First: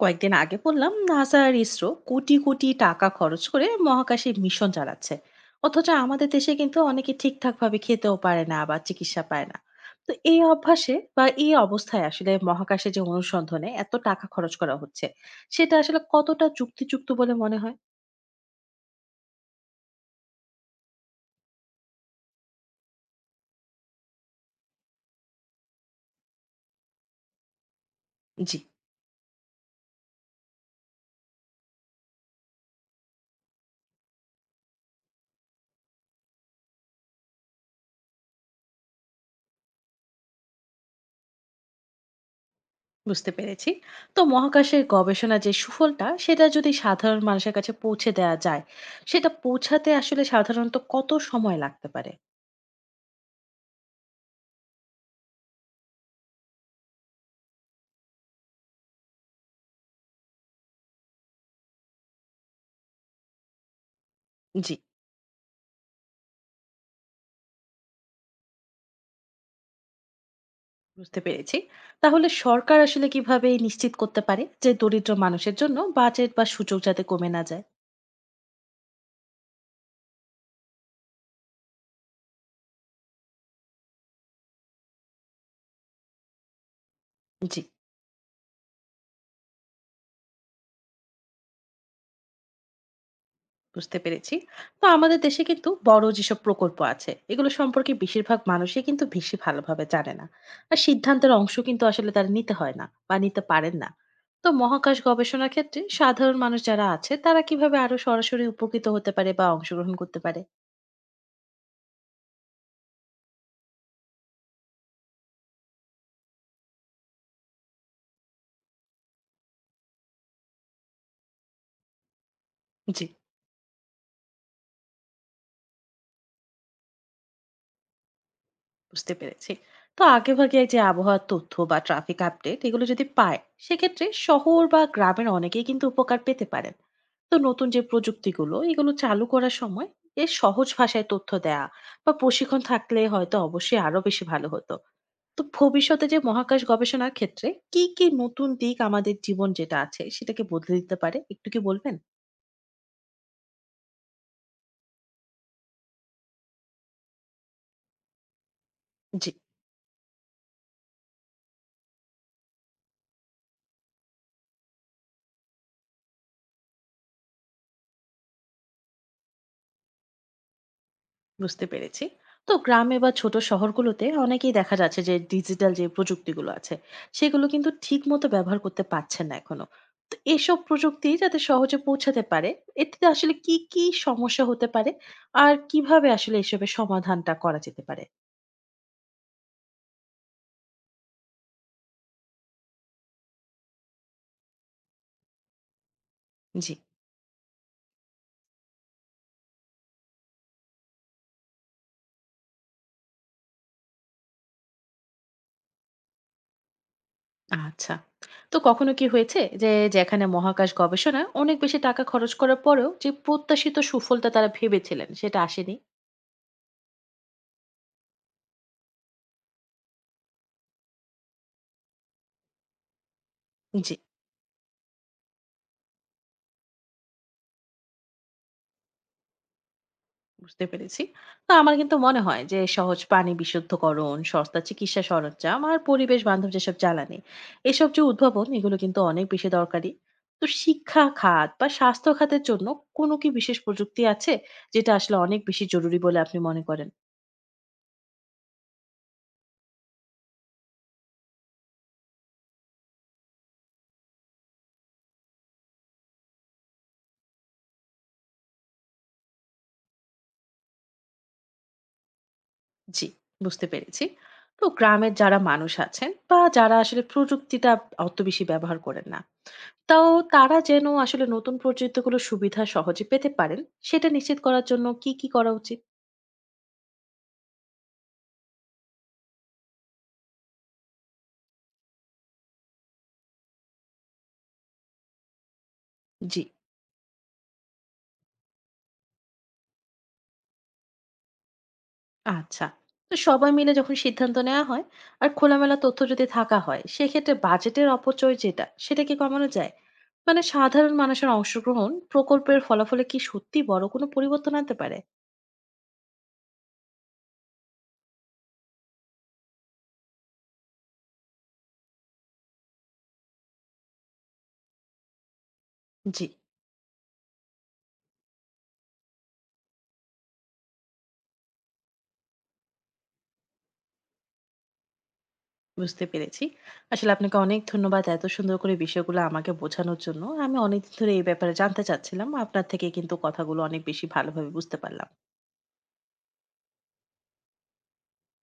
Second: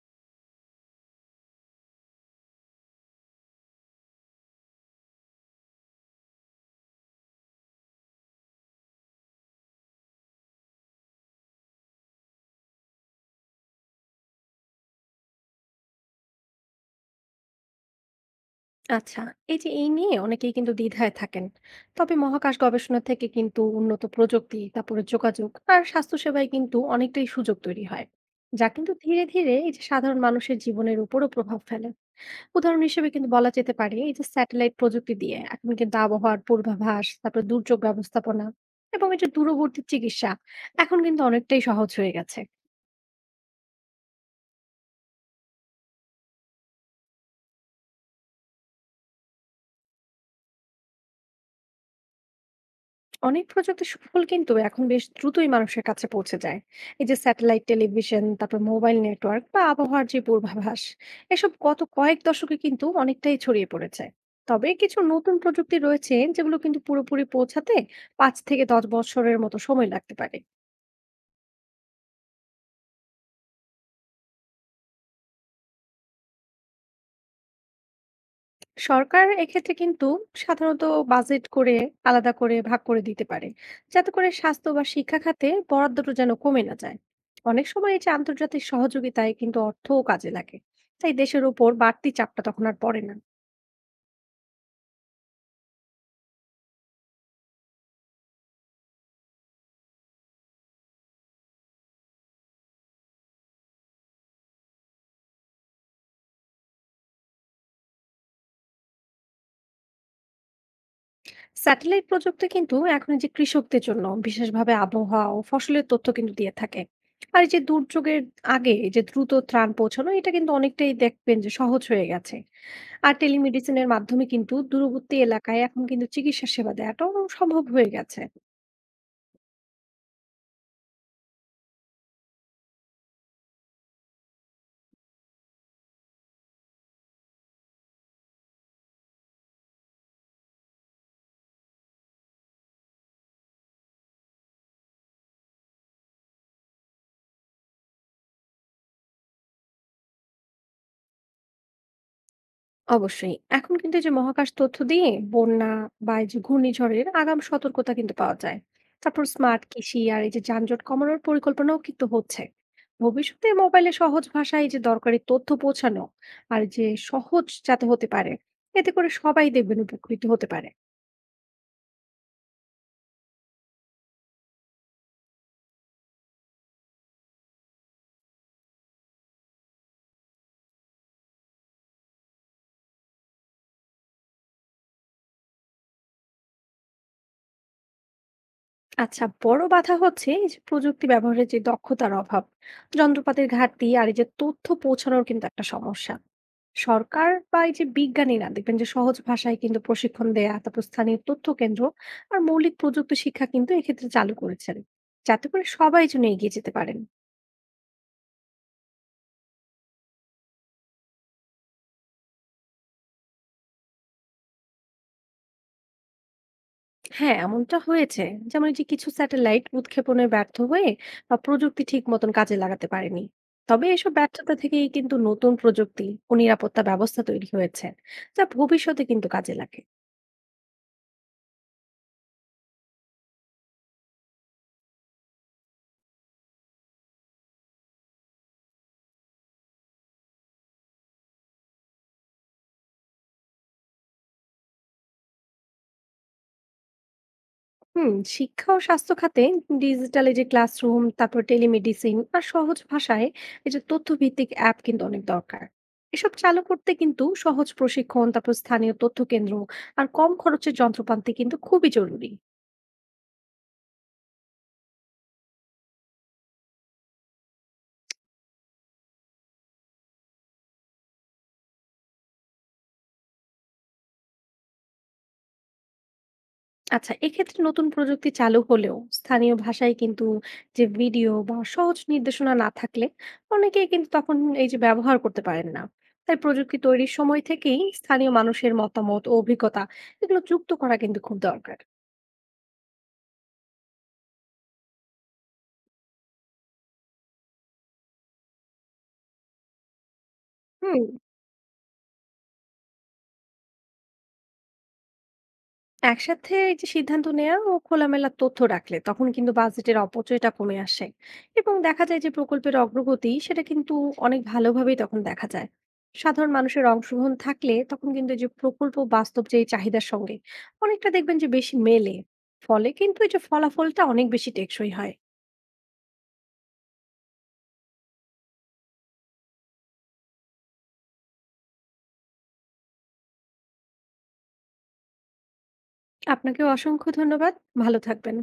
কয়েকদিন আগে বললাম, নাসা আর ইসরো কোটি কোটি টাকা খরচ করে মহাকাশে মিশন চালাচ্ছে, অথচ আমাদের দেশে কিন্তু অনেকে ঠিকঠাক ভাবে খেতেও পারে না বা চিকিৎসা পায় না। তো এই অভ্যাসে বা এই অবস্থায় আসলে মহাকাশে যে অনুসন্ধানে এত টাকা খরচ করা হচ্ছে, সেটা আসলে কতটা যুক্তিযুক্ত বলে মনে হয়? আচ্ছা, এই যে এই নিয়ে অনেকেই কিন্তু দ্বিধায় থাকেন। তবে মহাকাশ গবেষণা থেকে কিন্তু উন্নত প্রযুক্তি, তারপরে যোগাযোগ আর স্বাস্থ্যসেবায় কিন্তু অনেকটাই সুযোগ তৈরি হয়, জি, যা কিন্তু ধীরে ধীরে এই যে সাধারণ মানুষের জীবনের উপরও প্রভাব ফেলে। উদাহরণ হিসেবে কিন্তু বলা যেতে পারে, এই যে স্যাটেলাইট প্রযুক্তি দিয়ে এখন কিন্তু আবহাওয়ার পূর্বাভাস, তারপর দুর্যোগ ব্যবস্থাপনা এবং এই যে দূরবর্তী চিকিৎসা এখন কিন্তু অনেকটাই সহজ হয়ে গেছে। বুঝতে পেরেছি। তো মহাকাশের গবেষণা যে সুফলটা, সেটা যদি সাধারণ মানুষের কাছে পৌঁছে দেওয়া যায়, সেটা পৌঁছাতে আসলে সাধারণত কত সময় লাগতে পারে? অনেক প্রযুক্তির সুফল কিন্তু এখন বেশ দ্রুতই মানুষের কাছে পৌঁছে যায়। এই যে স্যাটেলাইট টেলিভিশন, তারপর মোবাইল নেটওয়ার্ক বা আবহাওয়ার যে পূর্বাভাস, এসব গত কয়েক দশকে কিন্তু অনেকটাই ছড়িয়ে পড়েছে। তবে জি, কিছু নতুন প্রযুক্তি রয়েছে যেগুলো কিন্তু পুরোপুরি পৌঁছাতে 5 থেকে 10 বছরের মতো সময় লাগতে পারে। বুঝতে পেরেছি। তাহলে সরকার আসলে কিভাবে নিশ্চিত করতে পারে যে দরিদ্র মানুষের জন্য বাজেট বা সুযোগ যাতে কমে না যায়? সরকার এক্ষেত্রে কিন্তু সাধারণত বাজেট করে আলাদা করে ভাগ করে দিতে পারে, যাতে করে স্বাস্থ্য বা শিক্ষা খাতে বরাদ্দটা যেন কমে না যায়। জি, অনেক সময় এই যে আন্তর্জাতিক সহযোগিতায় কিন্তু অর্থও কাজে লাগে, তাই দেশের উপর বাড়তি চাপটা তখন আর পড়ে না। বুঝতে পেরেছি। তো আমাদের দেশে কিন্তু বড় যেসব প্রকল্প আছে, এগুলো সম্পর্কে বেশিরভাগ মানুষই কিন্তু বেশি ভালোভাবে জানে না। আর সিদ্ধান্তের অংশ কিন্তু আসলে তারা নিতে হয় না বা নিতে পারেন না। তো মহাকাশ গবেষণার ক্ষেত্রে সাধারণ মানুষ যারা আছে, তারা কিভাবে আরো সরাসরি উপকৃত হতে পারে বা অংশগ্রহণ করতে পারে? স্যাটেলাইট প্রযুক্তি কিন্তু এখন এই যে কৃষকদের জন্য বিশেষভাবে আবহাওয়া ও ফসলের তথ্য কিন্তু দিয়ে থাকে। আর এই যে দুর্যোগের আগে এই যে দ্রুত ত্রাণ পৌঁছানো, এটা কিন্তু অনেকটাই দেখবেন যে সহজ হয়ে গেছে। জি, আর টেলিমেডিসিনের মাধ্যমে কিন্তু দূরবর্তী এলাকায় এখন কিন্তু চিকিৎসা সেবা দেওয়াটাও সম্ভব হয়ে গেছে। বুঝতে পেরেছি। তো আগেভাগে এই যে আবহাওয়ার তথ্য বা ট্রাফিক আপডেট এগুলো যদি পায়, সেক্ষেত্রে শহর বা গ্রামের অনেকেই কিন্তু উপকার পেতে পারেন। তো নতুন যে প্রযুক্তিগুলো এগুলো চালু করার সময় এর সহজ ভাষায় তথ্য দেয়া বা প্রশিক্ষণ থাকলে হয়তো অবশ্যই আরো বেশি ভালো হতো। তো ভবিষ্যতে যে মহাকাশ গবেষণার ক্ষেত্রে কি কি নতুন দিক আমাদের জীবন যেটা আছে সেটাকে বদলে দিতে পারে, একটু কি বলবেন? অবশ্যই এখন কিন্তু এই যে মহাকাশ তথ্য দিয়ে বন্যা বা এই যে ঘূর্ণিঝড়ের আগাম সতর্কতা কিন্তু পাওয়া যায়। তারপর জি, স্মার্ট কৃষি আর এই যে যানজট কমানোর পরিকল্পনাও কিন্তু হচ্ছে। ভবিষ্যতে মোবাইলে সহজ ভাষায় এই যে দরকারি তথ্য পৌঁছানো আর যে সহজ যাতে হতে পারে, এতে করে সবাই দেখবেন উপকৃত হতে পারে। বুঝতে পেরেছি। তো গ্রামে বা ছোট শহরগুলোতে অনেকেই দেখা যাচ্ছে যে ডিজিটাল যে প্রযুক্তিগুলো আছে, সেগুলো কিন্তু ঠিক মতো ব্যবহার করতে পারছেন না এখনো। তো এসব প্রযুক্তি যাতে সহজে পৌঁছাতে পারে, এতে আসলে কি কি সমস্যা হতে পারে, আর কিভাবে আসলে এসবের সমাধানটা করা যেতে পারে? আচ্ছা, বড় বাধা হচ্ছে এই যে প্রযুক্তি ব্যবহারের যে দক্ষতার অভাব, যন্ত্রপাতির ঘাটতি আর এই যে তথ্য পৌঁছানোর কিন্তু একটা সমস্যা। জি, সরকার বা এই যে বিজ্ঞানীরা দেখবেন যে সহজ ভাষায় কিন্তু প্রশিক্ষণ দেয়া, তারপর স্থানীয় তথ্য কেন্দ্র আর মৌলিক প্রযুক্তি শিক্ষা কিন্তু এক্ষেত্রে চালু করেছেন, যাতে করে সবাই যেন এগিয়ে যেতে পারেন। আচ্ছা। তো কখনো কি হয়েছে যে যেখানে মহাকাশ গবেষণায় অনেক বেশি টাকা খরচ করার পরেও যে প্রত্যাশিত সুফলটা তারা ভেবেছিলেন সেটা আসেনি? হ্যাঁ, এমনটা হয়েছে। যেমন এই যে কিছু স্যাটেলাইট উৎক্ষেপণে ব্যর্থ হয়ে বা প্রযুক্তি ঠিক মতন কাজে লাগাতে পারেনি। তবে জি, এসব ব্যর্থতা থেকেই কিন্তু নতুন প্রযুক্তি ও নিরাপত্তা ব্যবস্থা তৈরি হয়েছে, যা ভবিষ্যতে কিন্তু কাজে লাগে। বুঝতে পেরেছি। তো আমার কিন্তু মনে হয় যে সহজ পানি বিশুদ্ধকরণ, সস্তা চিকিৎসা সরঞ্জাম আর পরিবেশ বান্ধব যেসব জ্বালানি, এসব যে উদ্ভাবন এগুলো কিন্তু অনেক বেশি দরকারি। তো শিক্ষা খাত বা স্বাস্থ্য খাতের জন্য কোনো কি বিশেষ প্রযুক্তি আছে যেটা আসলে অনেক বেশি জরুরি বলে আপনি মনে করেন? হুম, শিক্ষা ও স্বাস্থ্য খাতে ডিজিটাল এই যে ক্লাসরুম, তারপর টেলিমেডিসিন আর সহজ ভাষায় এই যে তথ্যভিত্তিক অ্যাপ কিন্তু অনেক দরকার। এসব চালু করতে কিন্তু সহজ প্রশিক্ষণ, তারপর স্থানীয় তথ্য কেন্দ্র আর কম খরচের যন্ত্রপাতি কিন্তু খুবই জরুরি। জি, বুঝতে পেরেছি। তো গ্রামের যারা মানুষ আছেন বা যারা আসলে প্রযুক্তিটা অত বেশি ব্যবহার করেন না, তো তারা যেন আসলে নতুন প্রযুক্তিগুলোর সুবিধা সহজে পেতে পারেন সেটা নিশ্চিত করার জন্য কি, কি করা উচিত? আচ্ছা, এক্ষেত্রে নতুন প্রযুক্তি চালু হলেও স্থানীয় ভাষায় কিন্তু যে ভিডিও বা সহজ নির্দেশনা না থাকলে অনেকেই কিন্তু তখন এই যে ব্যবহার করতে পারেন না। তাই জি, প্রযুক্তি তৈরির সময় থেকেই স্থানীয় মানুষের মতামত ও অভিজ্ঞতা এগুলো যুক্ত করা কিন্তু খুব দরকার। আচ্ছা। তো সবাই মিলে যখন সিদ্ধান্ত নেওয়া হয় আর খোলামেলা তথ্য যদি থাকা হয়, সেক্ষেত্রে বাজেটের অপচয় যেটা, সেটা কি কমানো যায়? মানে সাধারণ হুম, মানুষের অংশগ্রহণ প্রকল্পের ফলাফলে কি সত্যি বড় কোনো পরিবর্তন আনতে পারে? একসাথে এই যে সিদ্ধান্ত নেওয়া ও খোলামেলা তথ্য রাখলে তখন কিন্তু বাজেটের অপচয়টা কমে আসে এবং দেখা যায় যে প্রকল্পের অগ্রগতি সেটা কিন্তু অনেক ভালোভাবেই তখন দেখা যায়। জি, সাধারণ মানুষের অংশগ্রহণ থাকলে তখন কিন্তু এই যে প্রকল্প বাস্তব যে এই চাহিদার সঙ্গে অনেকটা দেখবেন যে বেশি মেলে, ফলে কিন্তু এই যে ফলাফলটা অনেক বেশি টেকসই হয়। বুঝতে পেরেছি। আসলে আপনাকে অনেক ধন্যবাদ এত সুন্দর করে বিষয়গুলো আমাকে বোঝানোর জন্য। আমি অনেকদিন ধরে এই ব্যাপারে জানতে চাচ্ছিলাম। আপনার থেকে কিন্তু কথাগুলো অনেক বেশি ভালোভাবে বুঝতে পারলাম। আপনাকেও অসংখ্য ধন্যবাদ, ভালো থাকবেন।